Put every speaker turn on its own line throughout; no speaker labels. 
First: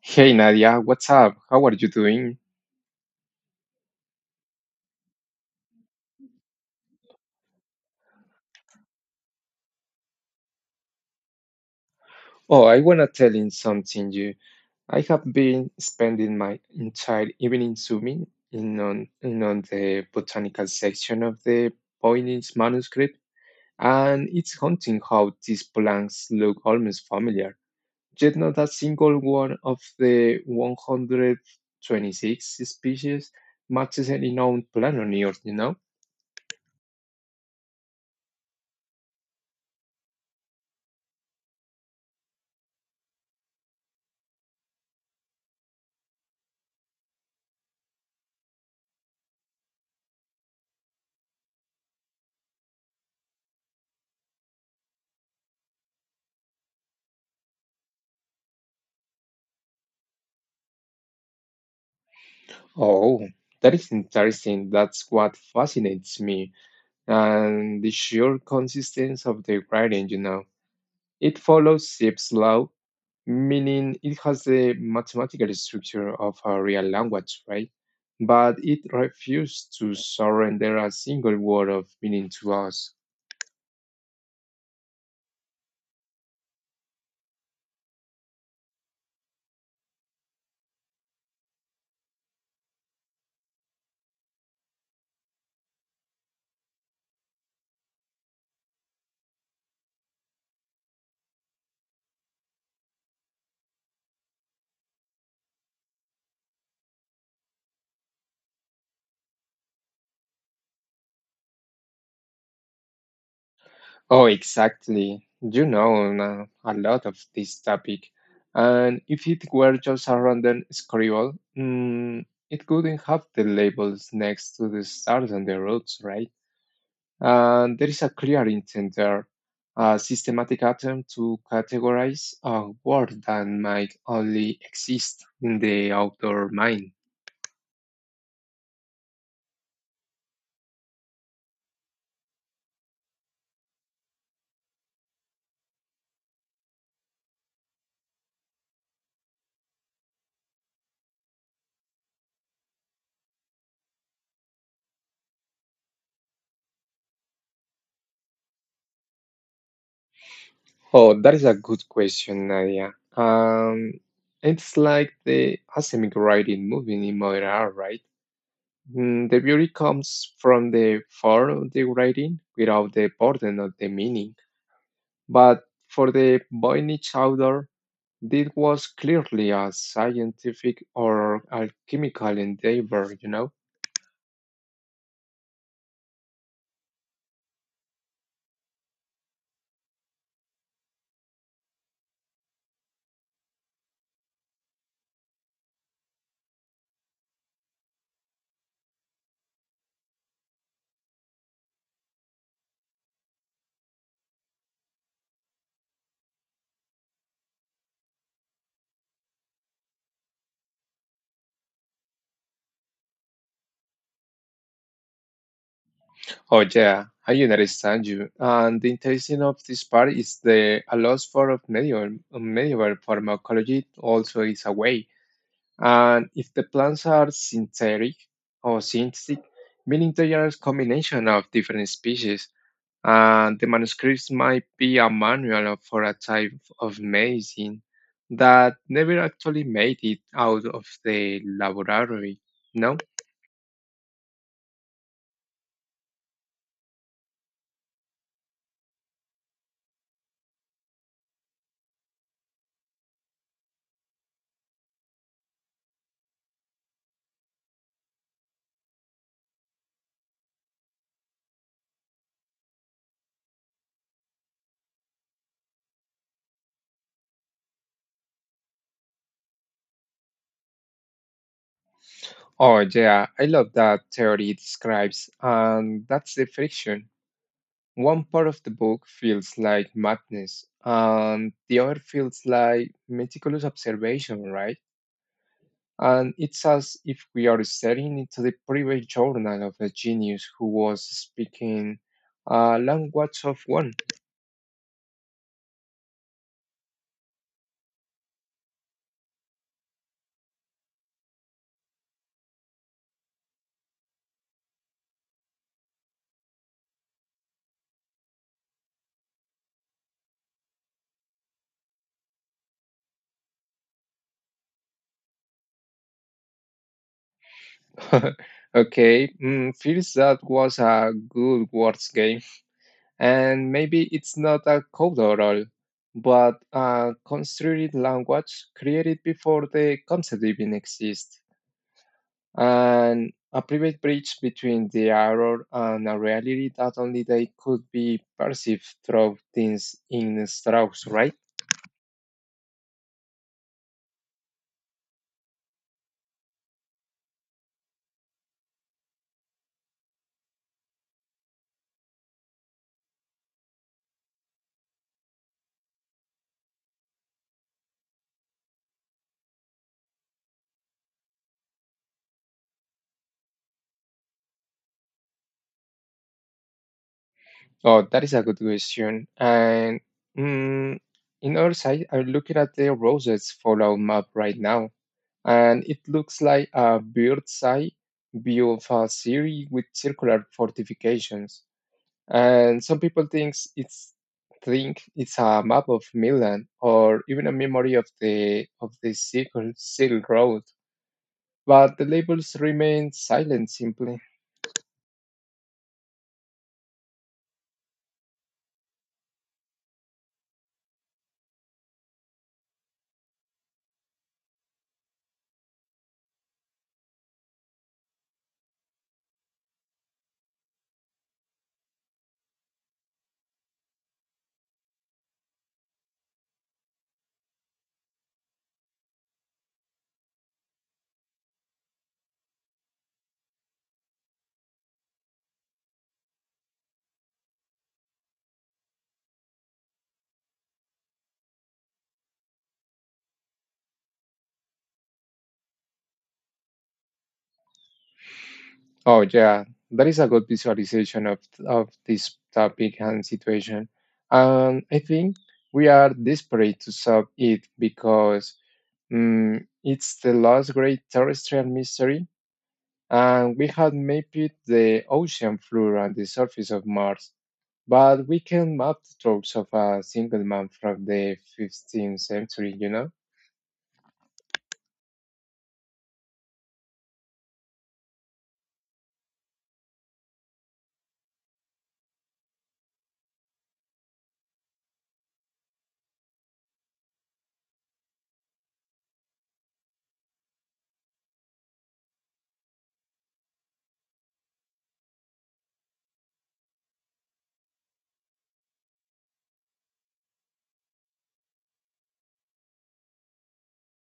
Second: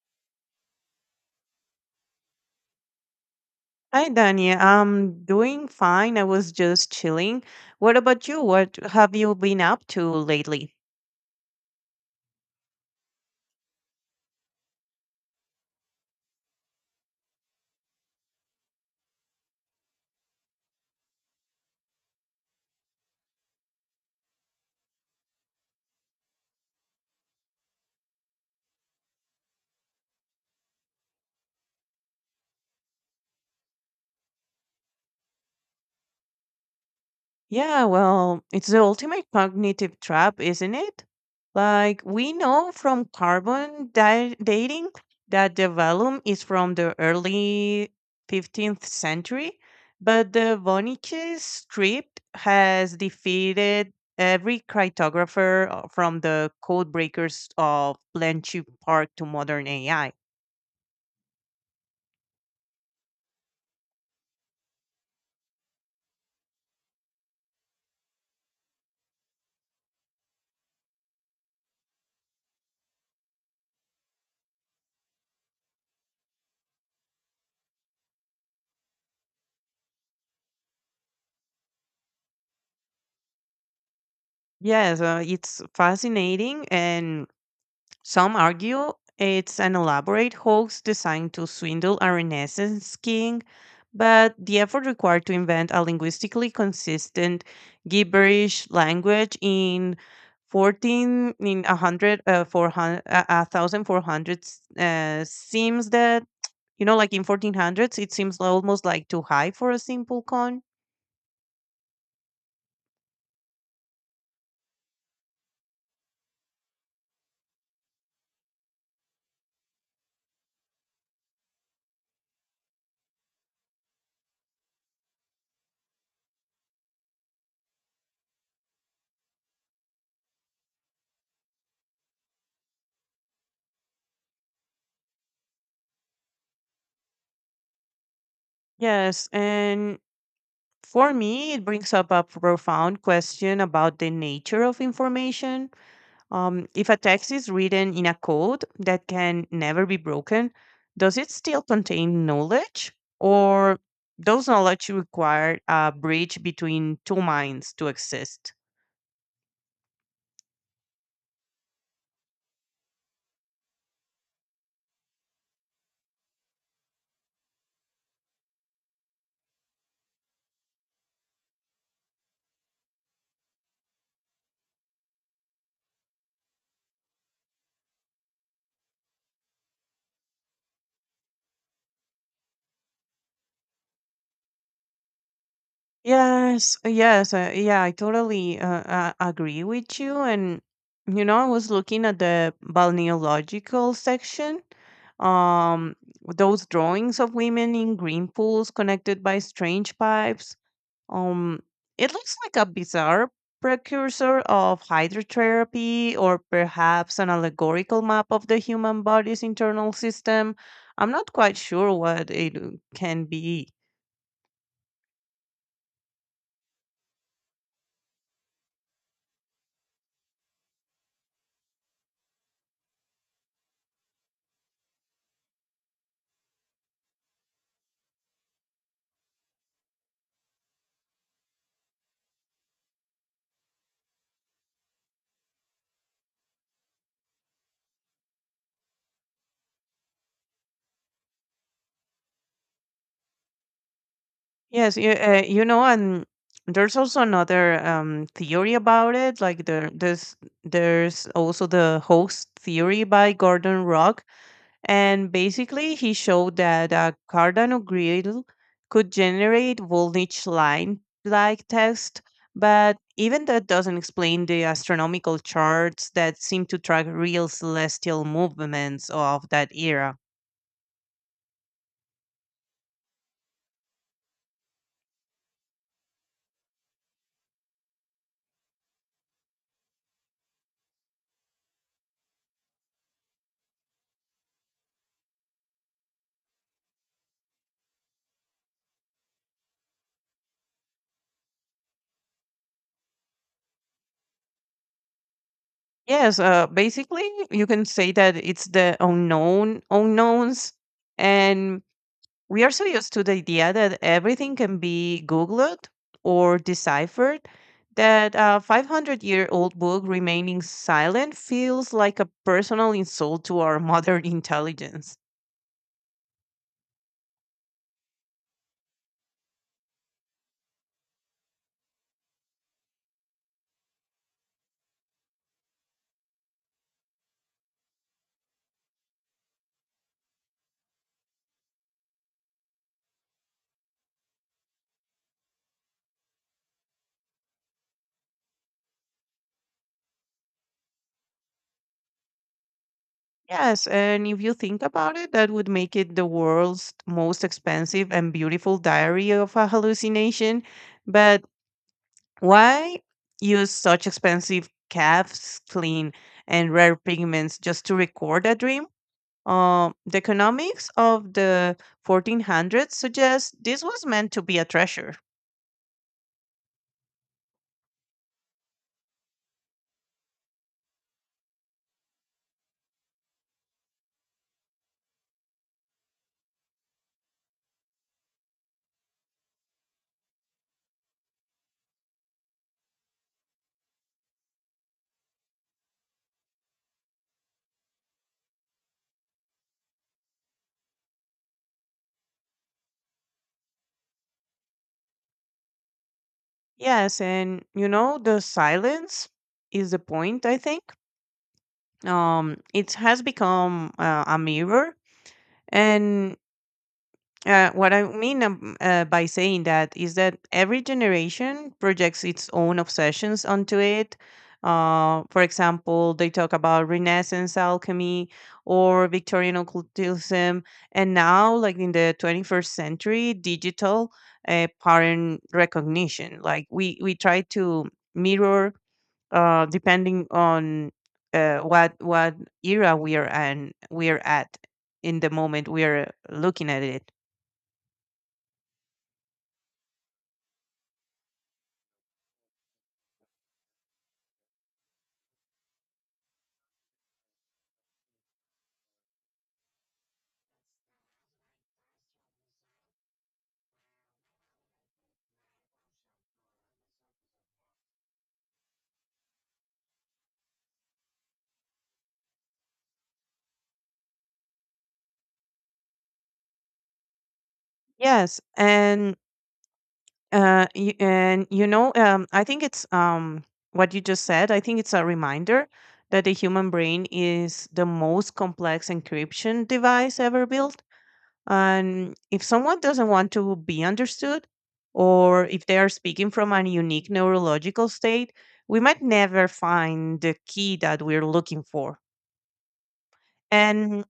Hey Nadia, what's up? How are you doing?
Hi, Dania. I'm doing fine. I was just chilling. What about you? What have you been up to lately?
Oh, I wanna tell you something you. I have been spending my entire evening zooming in on the botanical section of the Voynich manuscript, and it's haunting how these plants look almost familiar, yet not a single one of the 126 species matches any known plant on Earth?
Yeah, well, it's the ultimate cognitive trap, isn't it? Like, we know from dating that the vellum is from the early 15th century, but the Wernicke script has defeated every cryptographer from the codebreakers of Blanchie Park to modern AI.
Oh, that is interesting. That's what fascinates me. And the sheer consistency of the gradient. It follows Zipf's law, meaning it has the mathematical structure of a real language, right? But it refuses to surrender a single word of meaning to us.
Yes, it's fascinating, and some argue it's an elaborate hoax designed to swindle a Renaissance king, but the effort required to invent a linguistically consistent gibberish language in 14 in 100 uh, 400 uh, 1400 seems that, in 1400s it seems almost too high for a simple con.
Oh, exactly. You know a lot of this topic. And if it were just a random scribble, it couldn't have the labels next to the stars and the roads, right? There is a clear intent there, a systematic attempt to categorize a world that might only exist in the outdoor mind.
Yes and For me, it brings up a profound question about the nature of information. If a text is written in a code that can never be broken, does it still contain knowledge? Or does knowledge require a bridge between two minds to exist?
Oh, that is a good question, Nadia. Um, it's like the asemic writing moving in modern art, right? The beauty comes from the form of the writing without the burden of the meaning. But for the boy niche outdoor, this was clearly a scientific or alchemical endeavor?
Yes, yeah, I totally agree with you. And you know, I was looking at the balneological section. Um, those drawings of women in green pools connected by strange pipes. Um, it looks like a bizarre precursor of hydrotherapy, or perhaps an allegorical map of the human body's internal system. I'm not quite sure what it can be.
Oh, yeah, I understand you. And the interesting of this part is the a loss for of medieval pharmacology also is a way. And if the plants are synthetic or synthetic, meaning they are a combination of different species, and the manuscripts might be a manual for a type of medicine that never actually made it out of the laboratory. No?
You know, and there's also another theory about it. Like there's also the host theory by Gordon Rock, and basically he showed that a Cardano grid could generate voltage line like text, but even that doesn't explain the astronomical charts that seem to track real celestial movements of that era.
Oh, yeah, I love that theory it describes, and that's the friction. One part of the book feels like madness, and the other feels like meticulous observation, right? And it's as if we are staring into the private journal of a genius who was speaking a language of one.
Yes, Basically, you can say that it's the unknown unknowns. And we are so used to the idea that everything can be Googled or deciphered that a 500-year-old book remaining silent feels like a personal insult to our modern intelligence.
Okay, feels that was a good words game, and maybe it's not a code at all, but a constructed language created before the concept even exists. And a private bridge between the error and a reality that only they could be perceived through things in Strauss, right?
Yes, and if you think about it, that would make it the world's most expensive and beautiful diary of a hallucination. But why use such expensive calves clean and rare pigments just to record a dream? The economics of the 1400s suggests this was meant to be a treasure.
Oh, that is a good question. And mm, in our side, I'm looking at the Roses Fallout map right now, and it looks like a bird's eye view of a city with circular fortifications. And some people think it's a map of Milan or even a memory of the Silk Road, but the labels remain silent simply.
Yes, and you know, the silence is the point, I think. It has become a mirror, and what I mean, by saying that, is that every generation projects its own obsessions onto it. For example, they talk about Renaissance alchemy or Victorian occultism, and now, like in the 21st century, digital pattern recognition. Like we try to mirror depending on what era we are and we are at in the moment we are looking at it.
Oh yeah, that is a good visualization of this topic and situation, and I think we are desperate to solve it because it's the last great terrestrial mystery, and we have mapped the ocean floor and the surface of Mars. But we can map the strokes of a single man from the 15th century?
Yes, and you know, I think it's, what you just said. I think it's a reminder that the human brain is the most complex encryption device ever built. And if someone doesn't want to be understood, or if they are speaking from a unique neurological state, we might never find the key that we're looking for. And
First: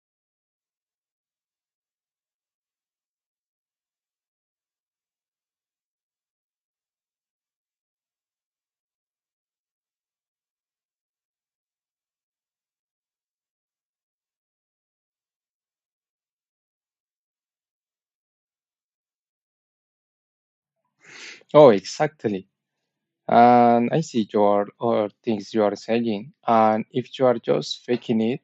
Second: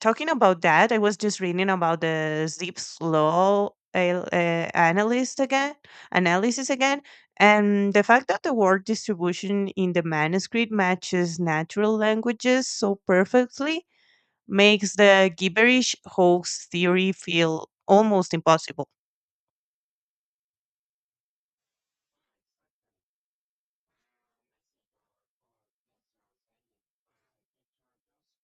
talking about that, I was just reading about the Zipf's law uh, uh, analyst again, analysis again, and the fact that the word distribution in the manuscript matches natural languages so perfectly makes the gibberish hoax theory feel almost impossible.
Oh, exactly. And I see your all things you are saying. And if you are just faking it,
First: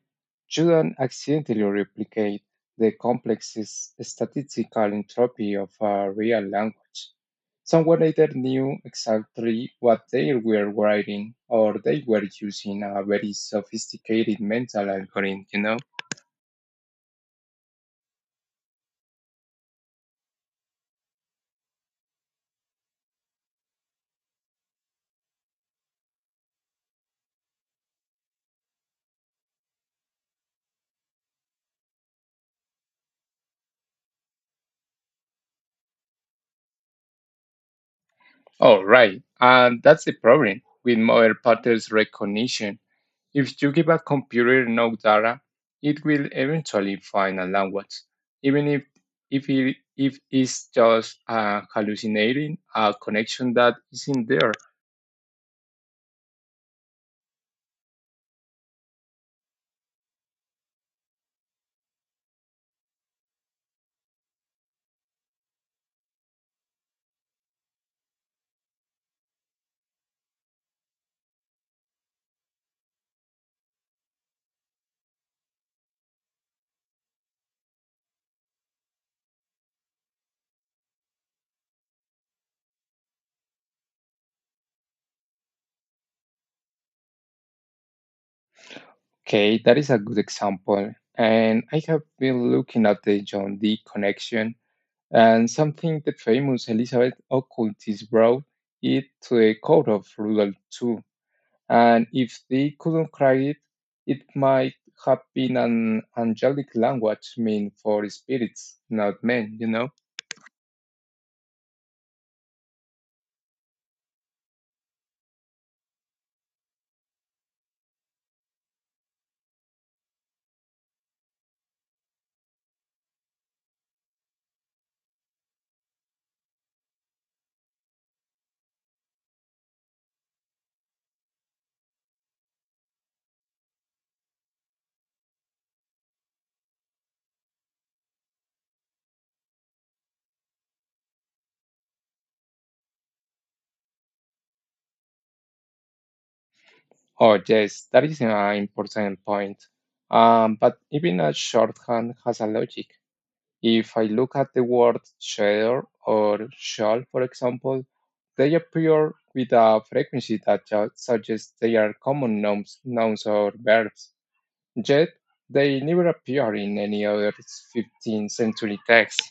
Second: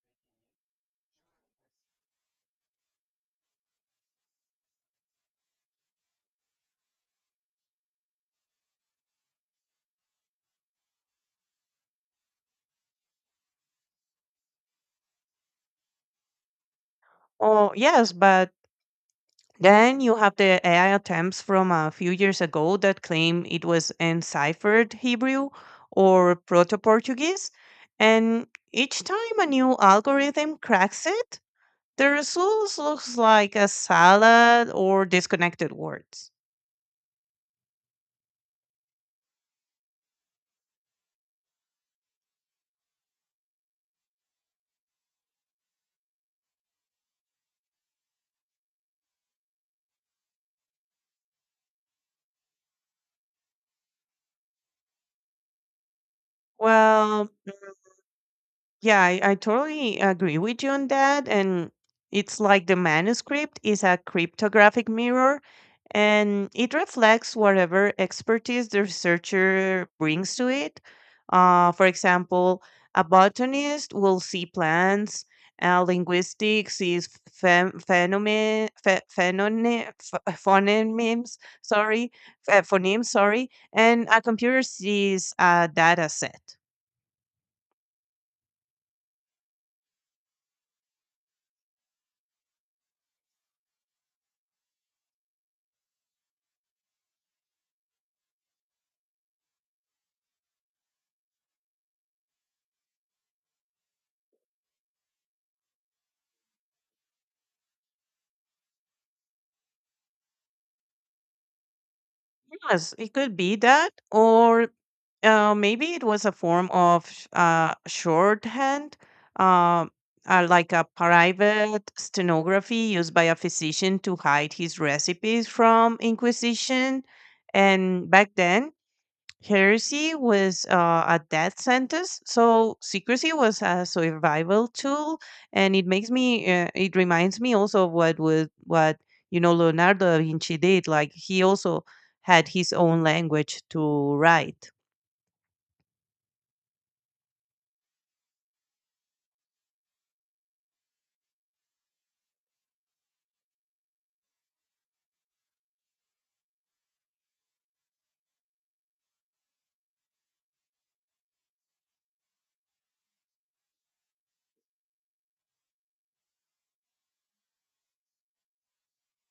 you don't accidentally replicate the complex statistical entropy of a real language. Someone either knew exactly what they were writing or they were using a very sophisticated mental algorithm?
Oh yes, but then you have the AI attempts from a few years ago that claim it was enciphered Hebrew or Proto Portuguese. And each time a new algorithm cracks it, the results looks like a salad or disconnected words.
Oh, right. And that's the problem with model patterns recognition. If you give a computer no data, it will eventually find a language, even if it's just hallucinating a connection that isn't there.
Well, yeah, I totally agree with you on that. And it's like the manuscript is a cryptographic mirror and it reflects whatever expertise the researcher brings to it. For example, a botanist will see plants, a linguistic sees phen- phenomen, phe- phenone, ph- phonemes, sorry, sorry, and a computer sees a data set.
Okay, that is a good example. And I have been looking at the John Dee connection and something the famous Elizabeth Occultist brought it to the court of Rudolf II and if they couldn't crack it, it might have been an angelic language meant for spirits, not men?
Yes, it could be that, or maybe it was a form of shorthand, um, like a private stenography used by a physician to hide his recipes from Inquisition. And back then, heresy was a death sentence, so secrecy was a survival tool, and it makes me. It reminds me also of what would what you know Leonardo da Vinci did. Like he also had his own language to write.
Oh, yes, that is an important point. But even a shorthand has a logic. If I look at the word share or shall, for example, they appear with a frequency that suggests they are common nouns or verbs. Yet, they never appear in any other 15th century text.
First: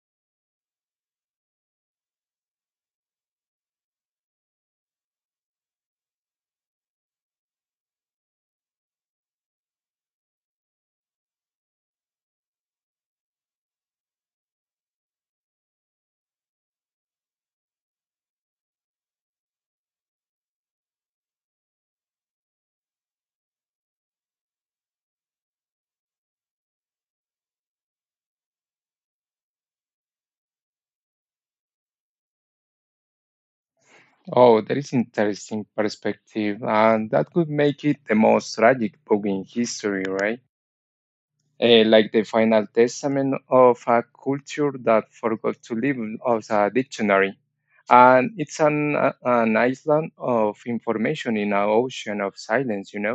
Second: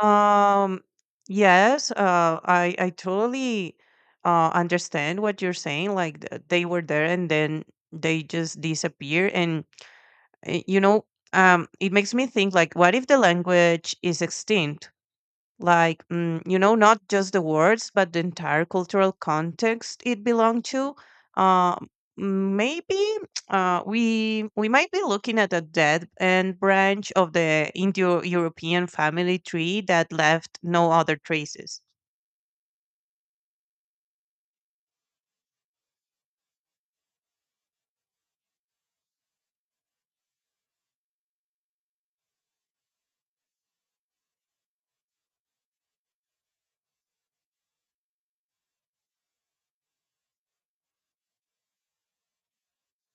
Um. Yes. I totally, understand what you're saying. Like they were there, and then they just disappear, and you know, it makes me think like, what if the language is extinct? Like, you know, not just the words, but the entire cultural context it belonged to. Uh, Maybe we might be looking at a dead end branch of the Indo-European family tree that left no other traces.
Oh, that is interesting perspective, and that could make it the most tragic book in history, right? Like the final testament of a culture that forgot to live as a dictionary. And it's an island of information in an ocean of silence?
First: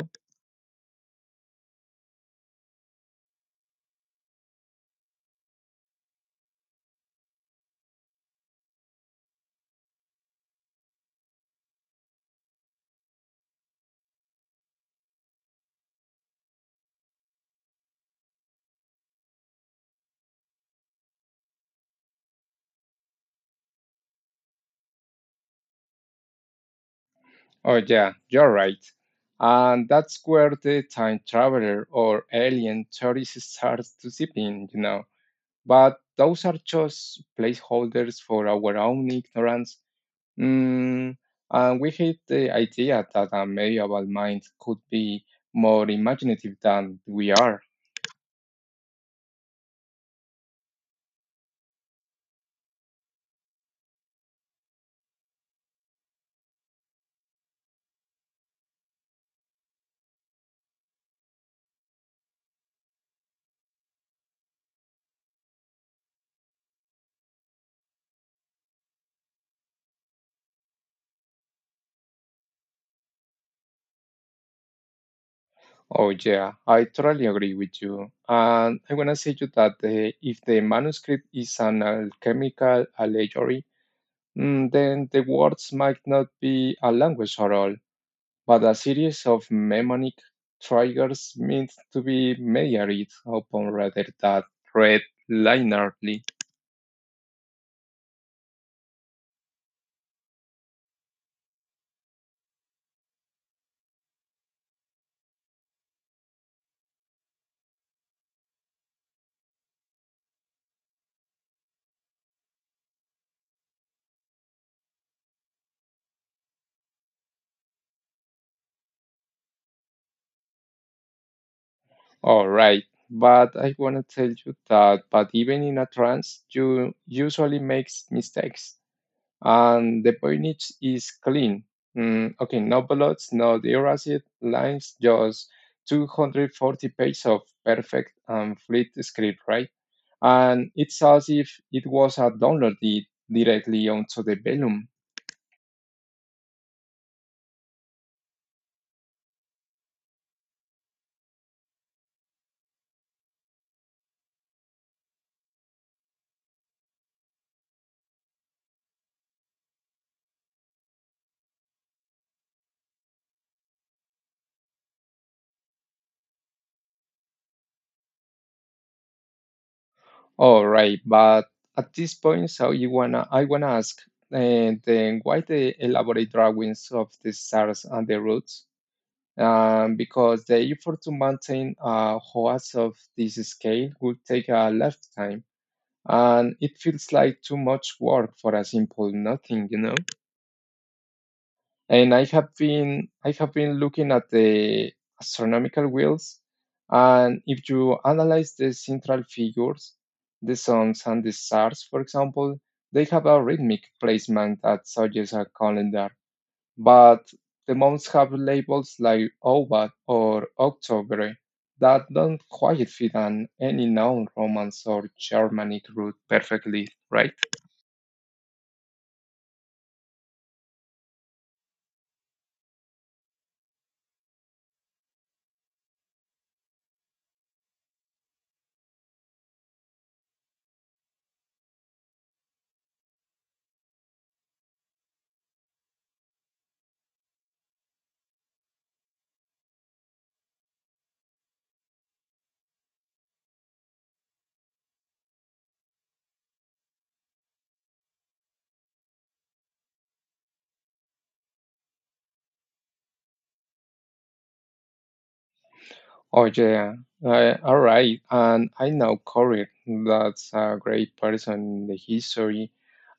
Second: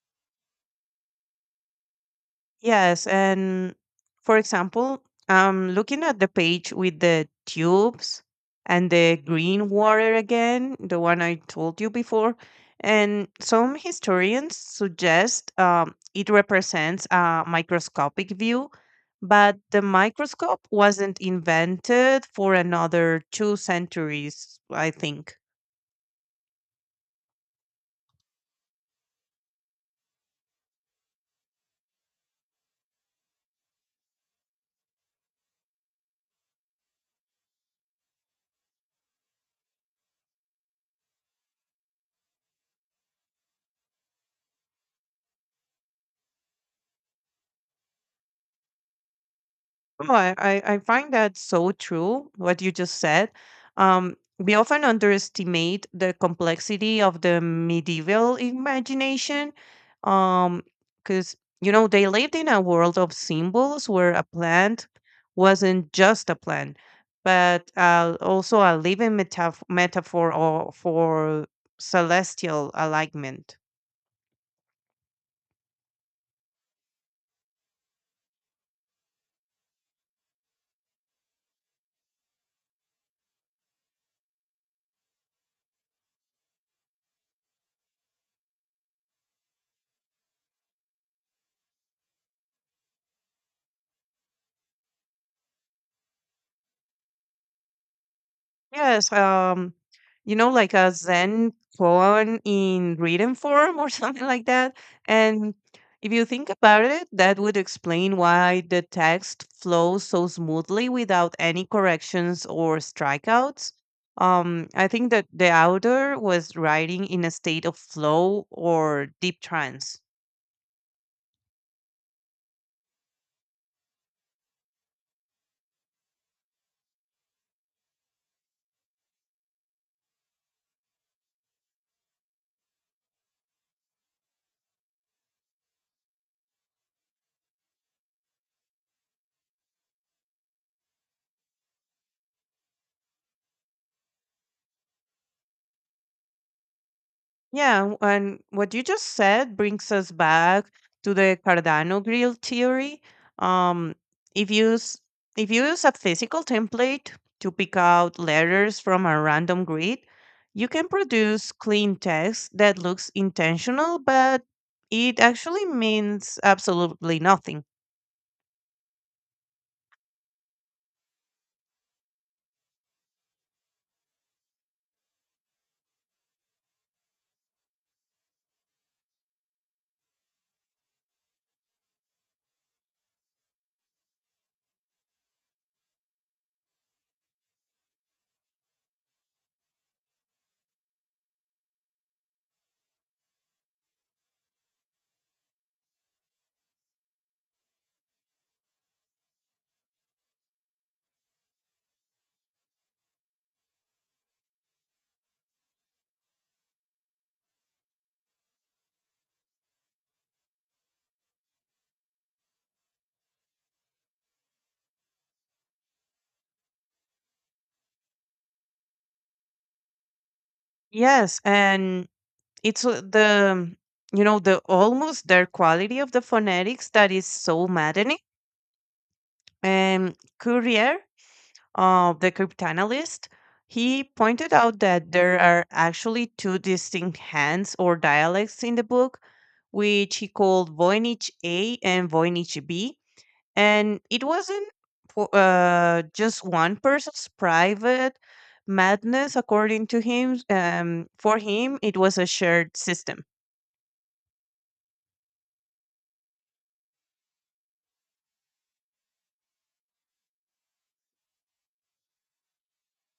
Yes, and for example, looking at the page with the tubes and the green water again, the one I told you before, and some historians suggest it represents a microscopic view, but the microscope wasn't invented for another 2 centuries, I think.
Oh, yeah, you're right. And that's where the time traveler or alien tourist starts to sip in? But those are just placeholders for our own ignorance. Mm, and we hate the idea that a medieval mind could be more imaginative than we are.
No, I find that so true, what you just said. We often underestimate the complexity of the medieval imagination. Um, because, you know, they lived in a world of symbols where a plant wasn't just a plant, but also a living metaf metaphor or for celestial alignment.
Oh, yeah, I totally agree with you. And I want to say to you that if the manuscript is an alchemical allegory, then the words might not be a language at all. But a series of mnemonic triggers meant to be measured upon rather than read linearly.
Yes, you know, like a Zen koan in written form or something like that. And if you think about it, that would explain why the text flows so smoothly without any corrections or strikeouts. I think that the author was writing in a state of flow or deep trance.
All right, but I want to tell you that, but even in a trance, you usually make mistakes. And the drainage is clean. Mm, okay, no blots, no dearacid lines, just 240 pages of perfect and fleet script, right? And it's as if it was a downloaded directly onto the Vellum.
Yeah, and what you just said brings us back to the Cardano grill theory. Um, if you s- if you use a physical template to pick out letters from a random grid, you can produce clean text that looks intentional, but it actually means absolutely nothing.
All right, but at this point, so I wanna ask, then why the elaborate drawings of the stars and the roots? Because the effort to maintain hours of this scale would take a lifetime. And it feels like too much work for a simple nothing. And I have been looking at the astronomical wheels, and if you analyze the central figures, the suns and the stars, for example, they have a rhythmic placement that suggests a calendar. But the months have labels like Obat or October that don't quite fit on any known Romance or Germanic root perfectly, right?
Yes, and it's the you know, the almost their quality of the phonetics that is so maddening. And Courier of the cryptanalyst, he pointed out that there are actually two distinct hands or dialects in the book, which he called Voynich A and Voynich B. And it wasn't for, just one person's private madness, according to him. For him, it was a shared system.
Oh yeah, all right. And I know Corey. That's a great person in the history.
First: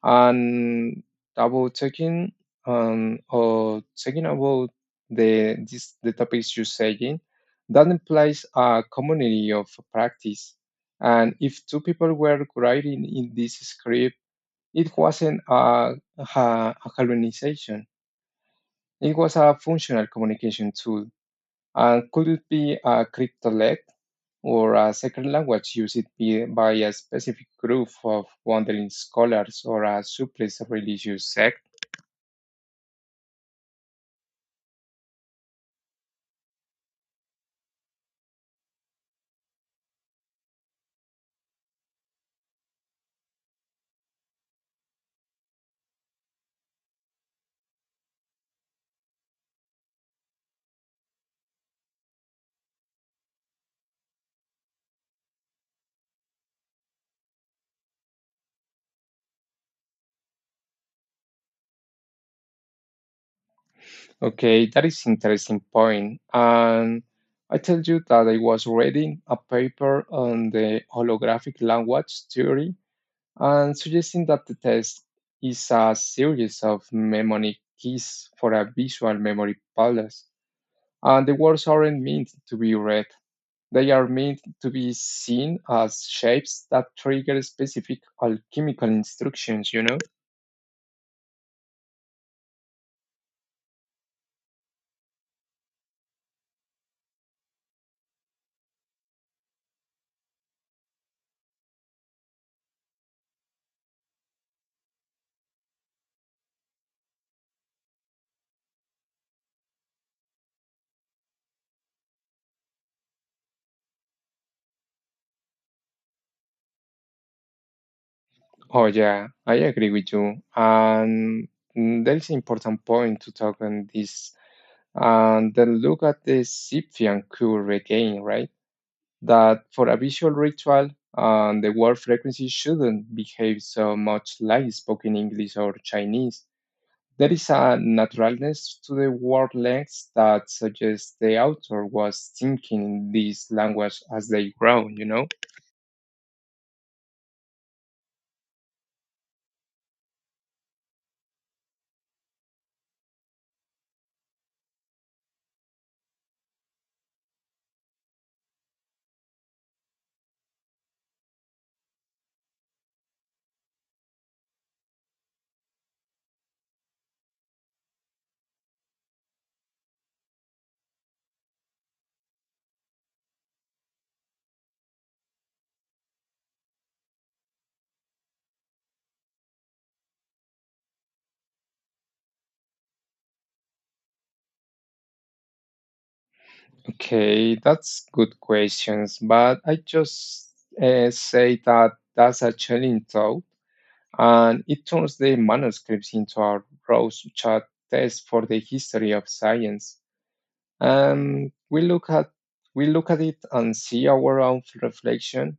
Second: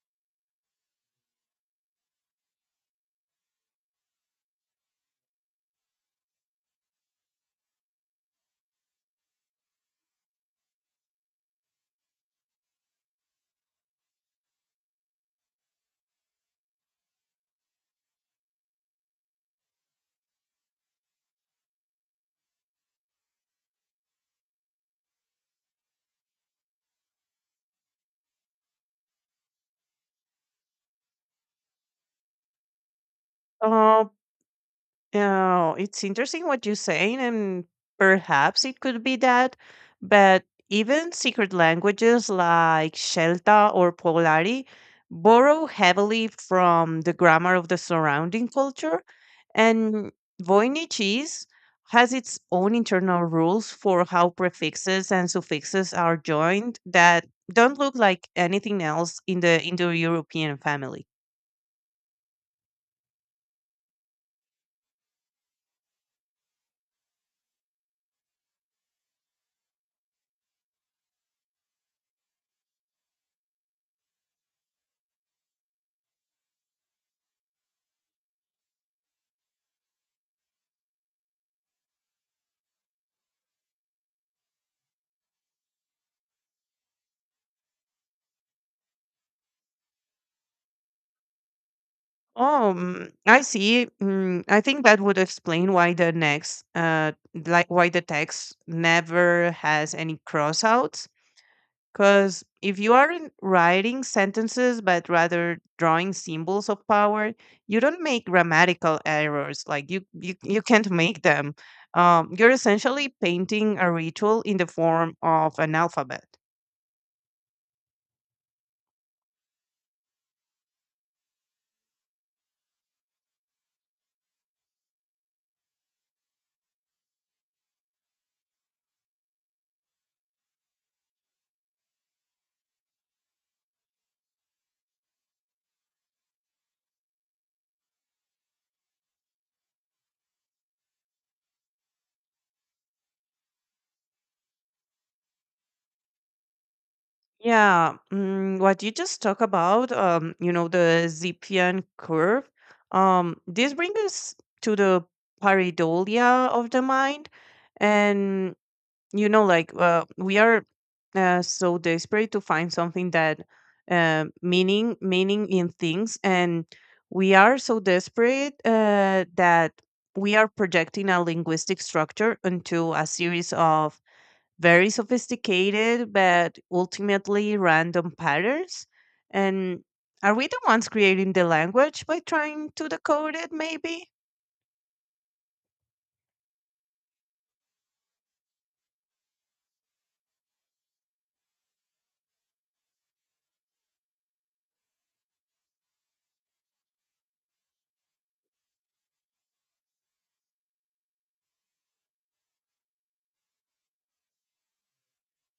And about talking about the topics you're saying, that implies a community of practice. And if two people were writing in this script, it wasn't a colonization. It was a functional communication tool. And could it be a cryptolect, or a second language used by a specific group of wandering scholars or a suppressed religious sect.
Uh, Oh, it's interesting what you're saying, and perhaps it could be that, but even secret languages like Shelta or Polari borrow heavily from the grammar of the surrounding culture, and Voynichese has its own internal rules for how prefixes and suffixes are joined that don't look like anything else in the Indo-European family.
Okay, that is interesting point. And I tell you that I was reading a paper on the holographic language theory and suggesting that the test is a series of mnemonic keys for a visual memory palace. And the words aren't meant to be read. They are meant to be seen as shapes that trigger specific alchemical instructions?
Oh, I see. I think that would explain why the next, why the text never has any crossouts. Because if you aren't writing sentences, but rather drawing symbols of power, you don't make grammatical errors. Like you can't make them. You're essentially painting a ritual in the form of an alphabet.
Oh, yeah, I agree with you. And there is an important point to talk on this. And then look at the Cyphian curve again, right? That for a visual ritual, the word frequency shouldn't behave so much like spoken English or Chinese. There is a naturalness to the word lengths that suggests the author was thinking in this language as they grow?
Yeah, what you just talked about, you know, the Zipfian curve, this brings us to the pareidolia of the mind. And, you know, we are so desperate to find something that, meaning in things. And we are so desperate that we are projecting a linguistic structure into a series of very sophisticated, but ultimately random patterns. And are we the ones creating the language by trying to decode it, maybe?
Okay, that's good questions, but I just say that that's a challenging thought, and it turns the manuscripts into a rose Rorschach test for the history of science. We look at it and see our own reflection.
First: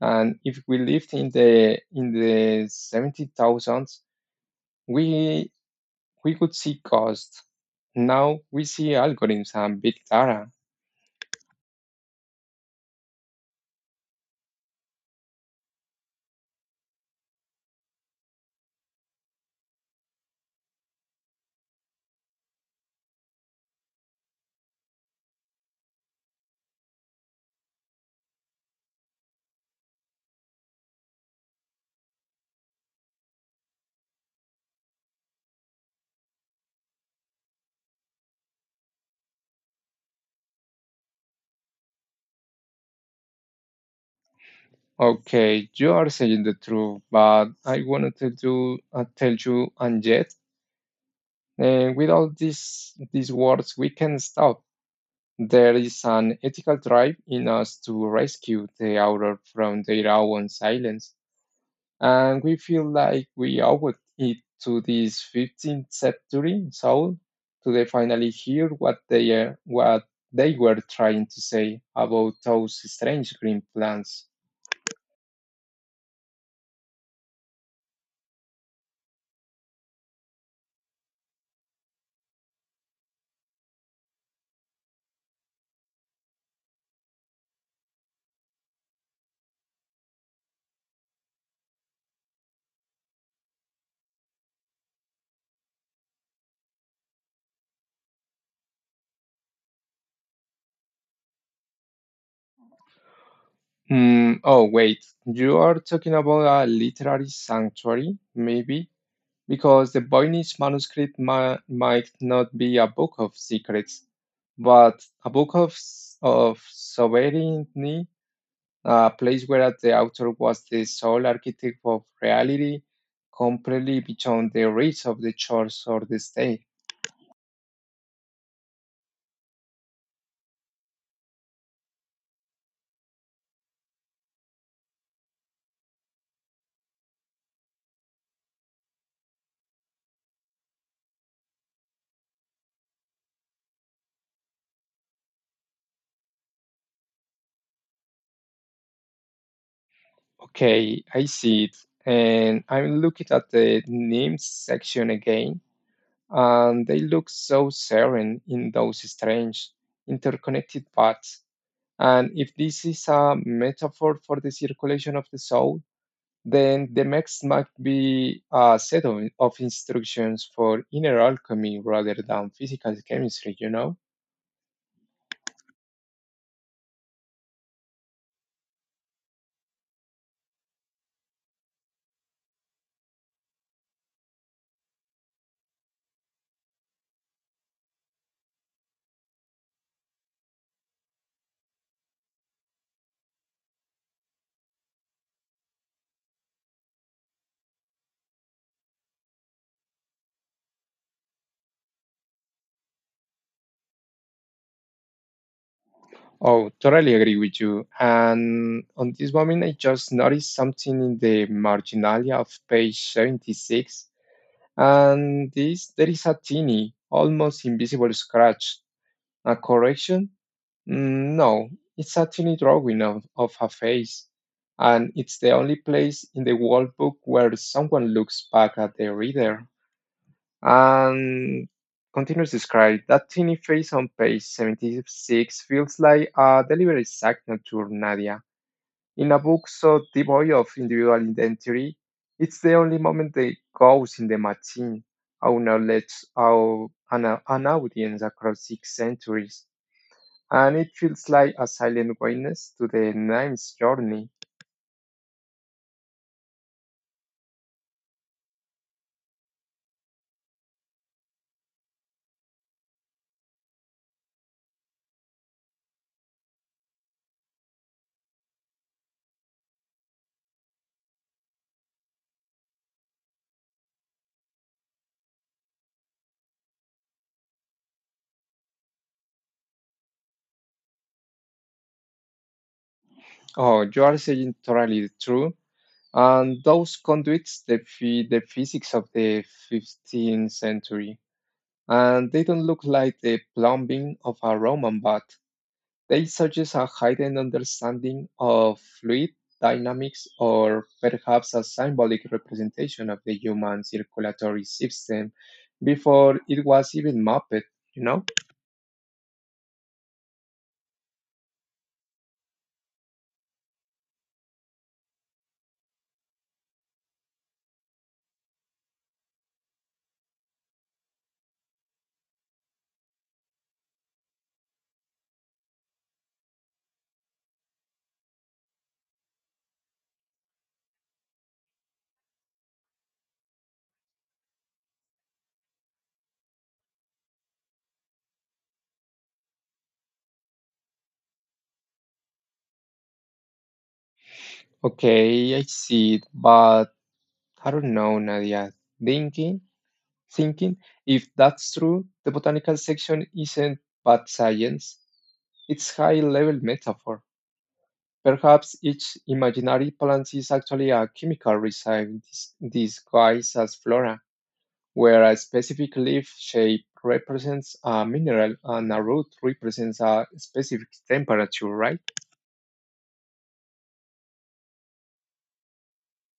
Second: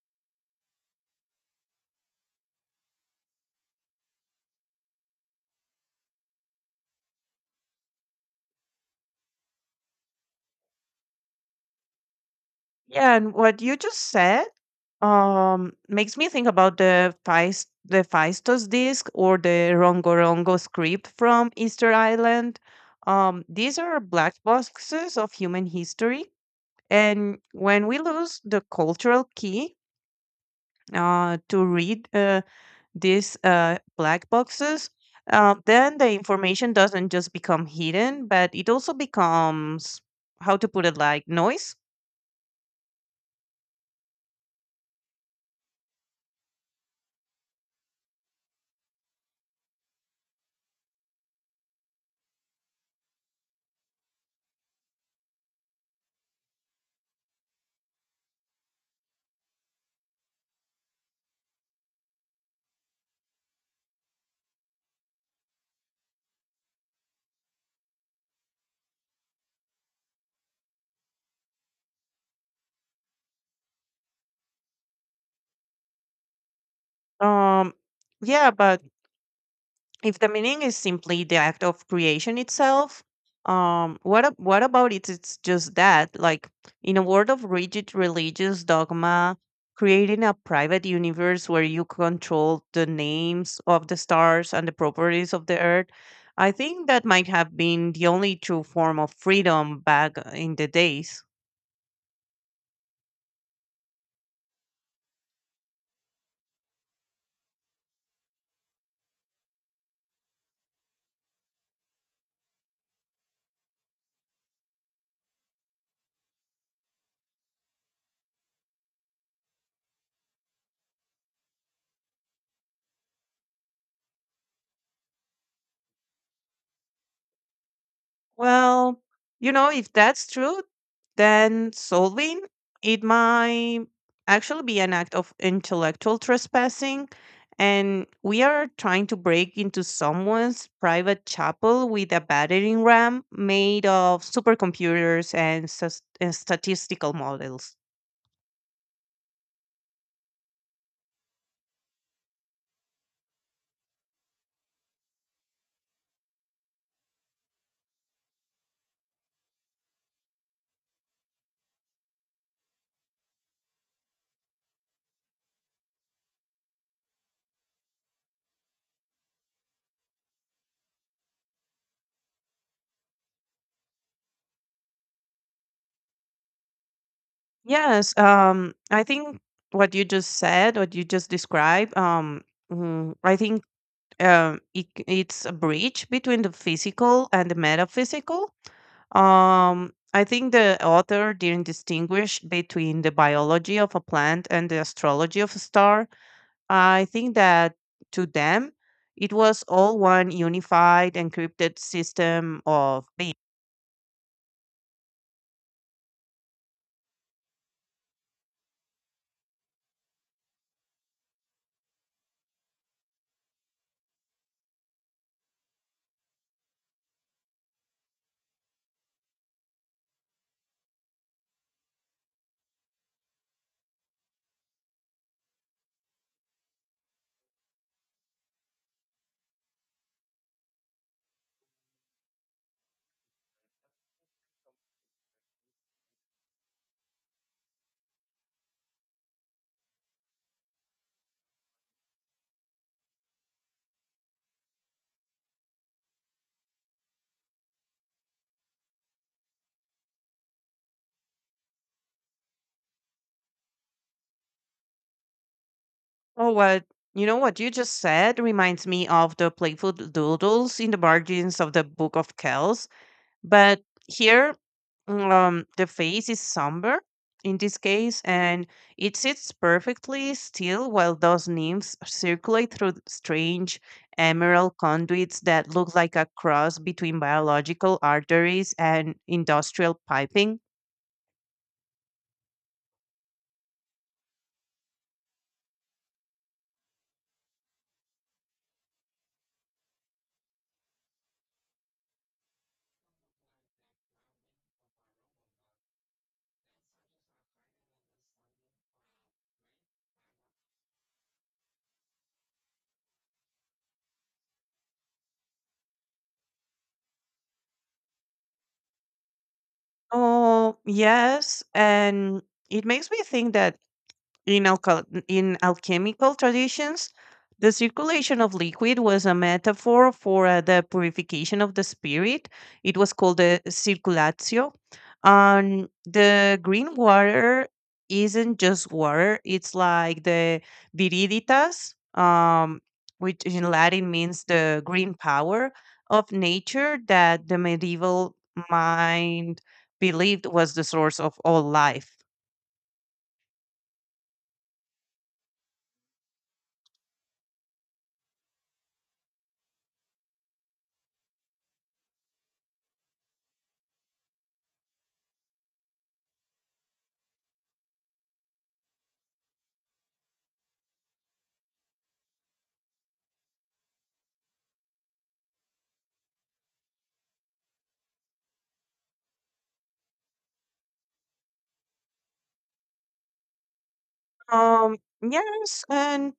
And if we lived in the 70,000s, we we could see cost. Now we see algorithms and big data.
Yeah, and what you just said makes me think about the Feistos disc or the Rongo Rongo script from Easter Island. These are black boxes of human history. And when we lose the cultural key to read these black boxes, then the information doesn't just become hidden, but it also becomes, how to put it, like noise.
Okay, you are saying the truth, but I wanted to do tell you, and yet, with all these words, we can stop. There is an ethical drive in us to rescue the outer from their own silence. And we feel like we owe it to this 15th century soul to they finally hear what they were trying to say about those strange green plants.
Um, yeah, but if the meaning is simply the act of creation itself, what about it, it's just that, like, in a world of rigid religious dogma, creating a private universe where you control the names of the stars and the properties of the earth, I think that might have been the only true form of freedom back in the days.
Hmm, oh wait, you are talking about a literary sanctuary, maybe? Because the Voynich manuscript might not be a book of secrets, but a book of sovereignty, a place where at the author was the sole architect of reality, completely beyond the reach of the church or the state.
Well, you know, if that's true, then solving it might actually be an act of intellectual trespassing. And we are trying to break into someone's private chapel with a battering ram made of supercomputers and, statistical models.
Okay, I see it. And I'm looking at the names section again, and they look so serene in those strange interconnected paths. And if this is a metaphor for the circulation of the soul, then the text might be a set of instructions for inner alchemy rather than physical chemistry?
Yes, I think what you just said, what you just described, I think it's a bridge between the physical and the metaphysical. I think the author didn't distinguish between the biology of a plant and the astrology of a star. I think that to them, it was all one unified, encrypted system of being.
Oh, totally agree with you. And on this moment, I just noticed something in the marginalia of page 76. And there is a tiny, almost invisible scratch, a correction. Mm, no, it's a tiny drawing of a face, and it's the only place in the whole book where someone looks back at the reader. And continues to describe that tiny face on page 76 feels like a deliberate signature, Nadia. In a book so devoid of individual identity, it's the only moment that goes in the machine, our knowledge, an audience across six centuries, and it feels like a silent witness to the name's journey.
Oh, what you know what you just said reminds me of the playful doodles in the margins of the Book of Kells, but here, the face is somber in this case and it sits perfectly still while those nymphs circulate through strange emerald conduits that look like a cross between biological arteries and industrial piping.
Oh, you are saying totally true. And those conduits defy the physics of the 15th century. And they don't look like the plumbing of a Roman bath. They suggest a hidden understanding of fluid dynamics or perhaps a symbolic representation of the human circulatory system before it was even mapped, you know?
Oh yes, and it makes me think that In, alchal in alchemical traditions, the circulation of liquid was a metaphor for the purification of the spirit. It was called the circulatio. And the green water isn't just water, it's like the viriditas, which in Latin means the green power of nature that the medieval mind believed was the source of all life.
Okay, I see it, but I don't know, Nadia. Thinking, thinking, if that's true, the botanical section isn't bad science. It's high-level metaphor. Perhaps each imaginary plant is actually a chemical resin disguised as flora, where a specific leaf shape represents a mineral and a root represents a specific temperature, right?
Um, yes, and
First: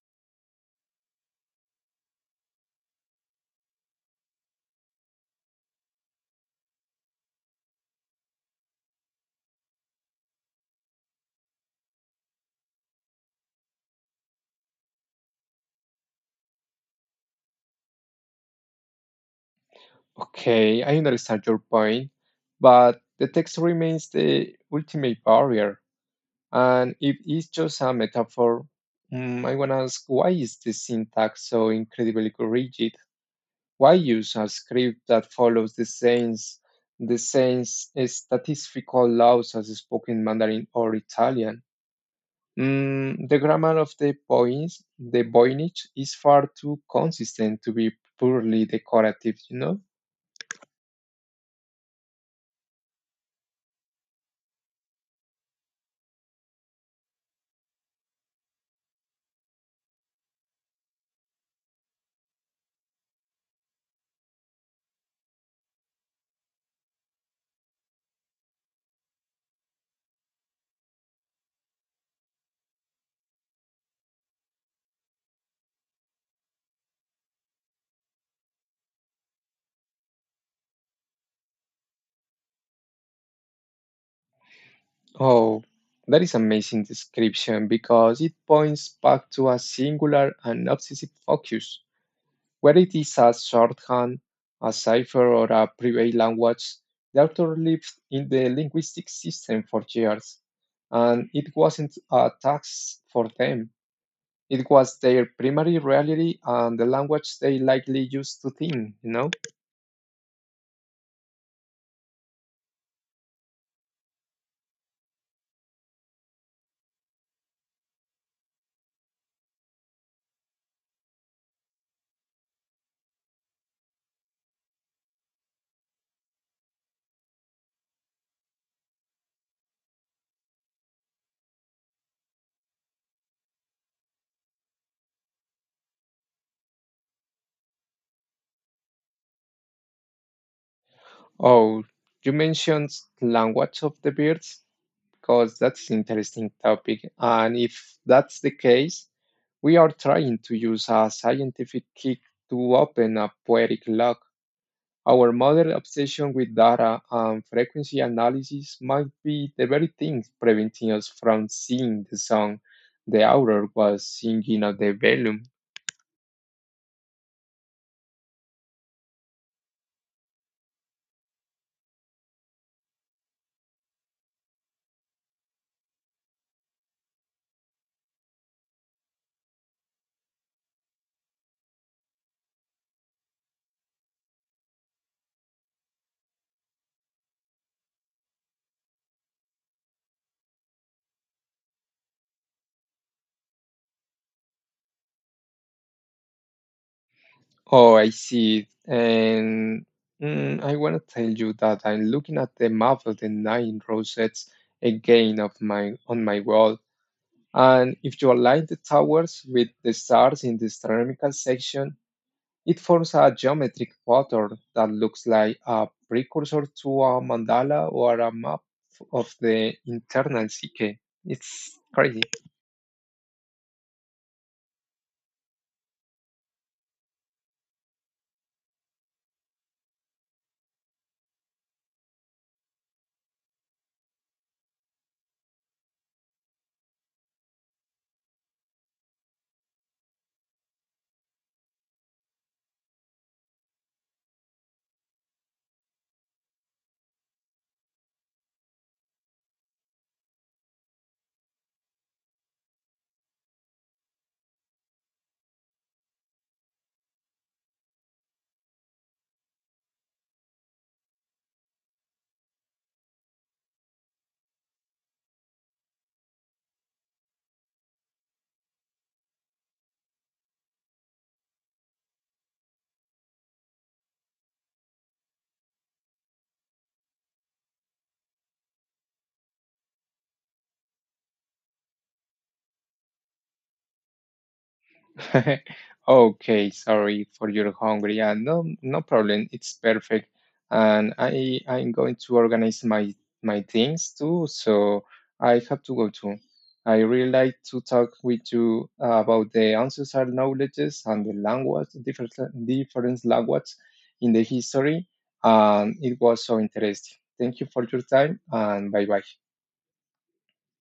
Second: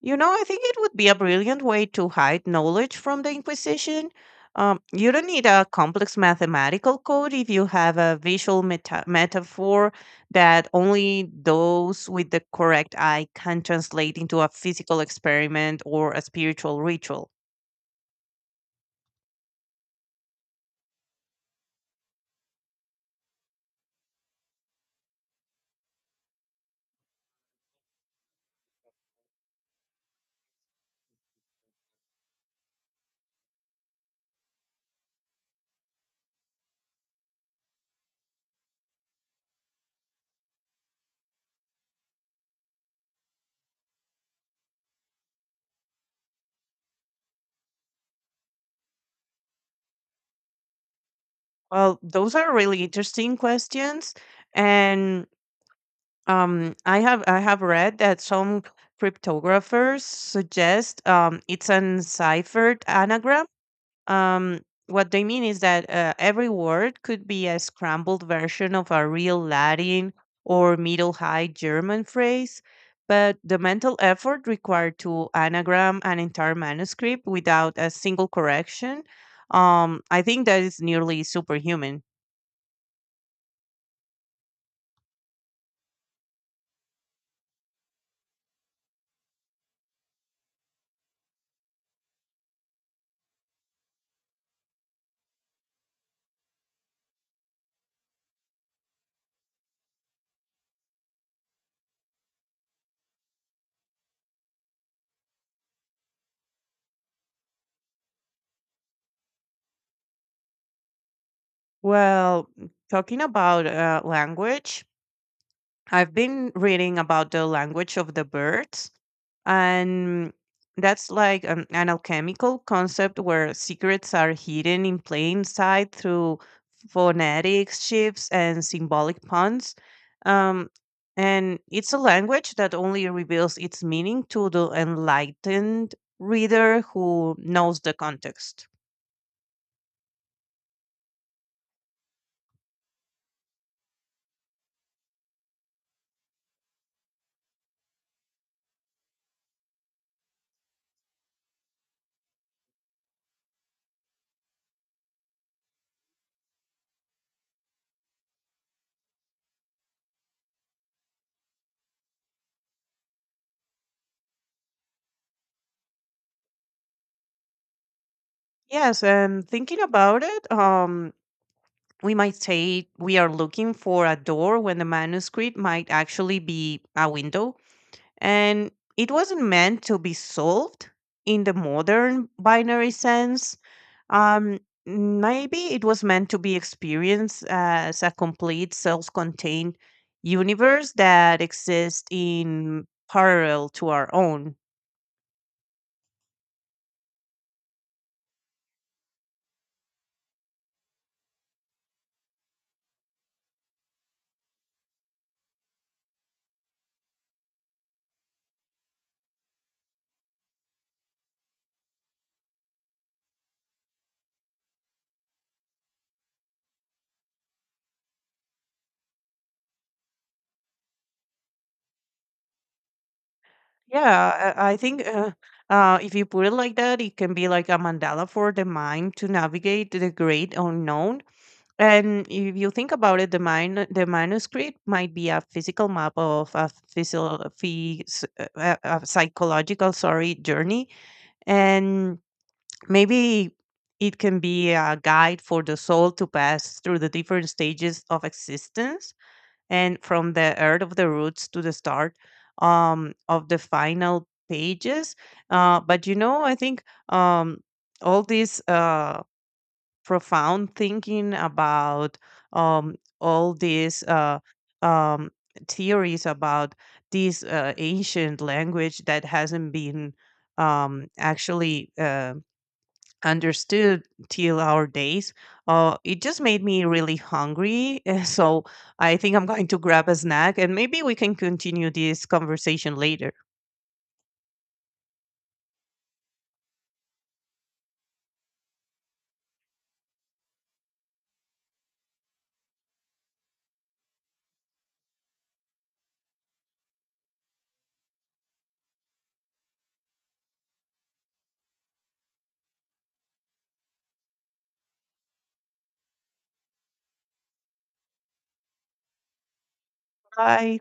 you know, I think it would be a brilliant way to hide knowledge from the Inquisition. You don't need a complex mathematical code if you have a visual metaphor that only those with the correct eye can translate into a physical experiment or a spiritual ritual.
Okay, I understand your point, but the text remains the ultimate barrier. And if it's just a metaphor, I want to ask why is the syntax so incredibly rigid? Why use a script that follows the same statistical laws as spoken Mandarin or Italian? The grammar of the points, the Voynich, is far too consistent to be purely decorative?
Well, those are really interesting questions, and I have read that some cryptographers suggest it's an ciphered anagram. Um, what they mean is that every word could be a scrambled version of a real Latin or Middle High German phrase, but the mental effort required to anagram an entire manuscript without a single correction, I think that is nearly superhuman.
Oh, that is amazing description because it points back to a singular and obsessive focus, whether it is a shorthand, a cipher, or a private language. The author lived in the linguistic system for years, and it wasn't a tax for them. It was their primary reality and the language they likely used to think?
Well, talking about language, I've been reading about the language of the birds, and that's like an alchemical concept where secrets are hidden in plain sight through phonetics, shifts, and symbolic puns. Um, and it's a language that only reveals its meaning to the enlightened reader who knows the context.
Oh, you mentioned language of the birds. Because that's interesting topic. And if that's the case, we are trying to use a scientific kick to open a poetic lock. Our modern obsession with data and frequency analysis might be the very thing preventing us from seeing the song the author was singing at the volume.
Yes, and thinking about it, we might say we are looking for a door when the manuscript might actually be a window, and it wasn't meant to be solved in the modern binary sense. Um, Maybe it was meant to be experienced as a complete self contained universe that exists in parallel to our own.
Oh, I see it. And I want to tell you that I'm looking at the map of the nine rosettes again of my on my wall. And if you align the towers with the stars in the astronomical section, it forms a geometric pattern that looks like a precursor to a mandala or a map of the internal psyche. It's crazy.
Yeah, I think. If you put it like that, it can be like a mandala for the mind to navigate the great unknown. And if you think about it, the manuscript might be a physical map of a psychological, sorry, journey, and maybe it can be a guide for the soul to pass through the different stages of existence, and from the earth of the roots to the start of the final pages. But you know, I think um, all these. Profound thinking about, all these um, theories about this ancient language that hasn't been, actually understood till our days. It just made me really hungry. So I think I'm going to grab a snack and maybe we can continue this conversation later.
Okay, sorry for your hunger. Yeah, no, no problem. It's perfect. And I'm going to organize my things too, so I have to go too. I really like to talk with you about the ancestral knowledges and the language, different language in the history. And it was so interesting. Thank you for your time and bye bye.
Bye.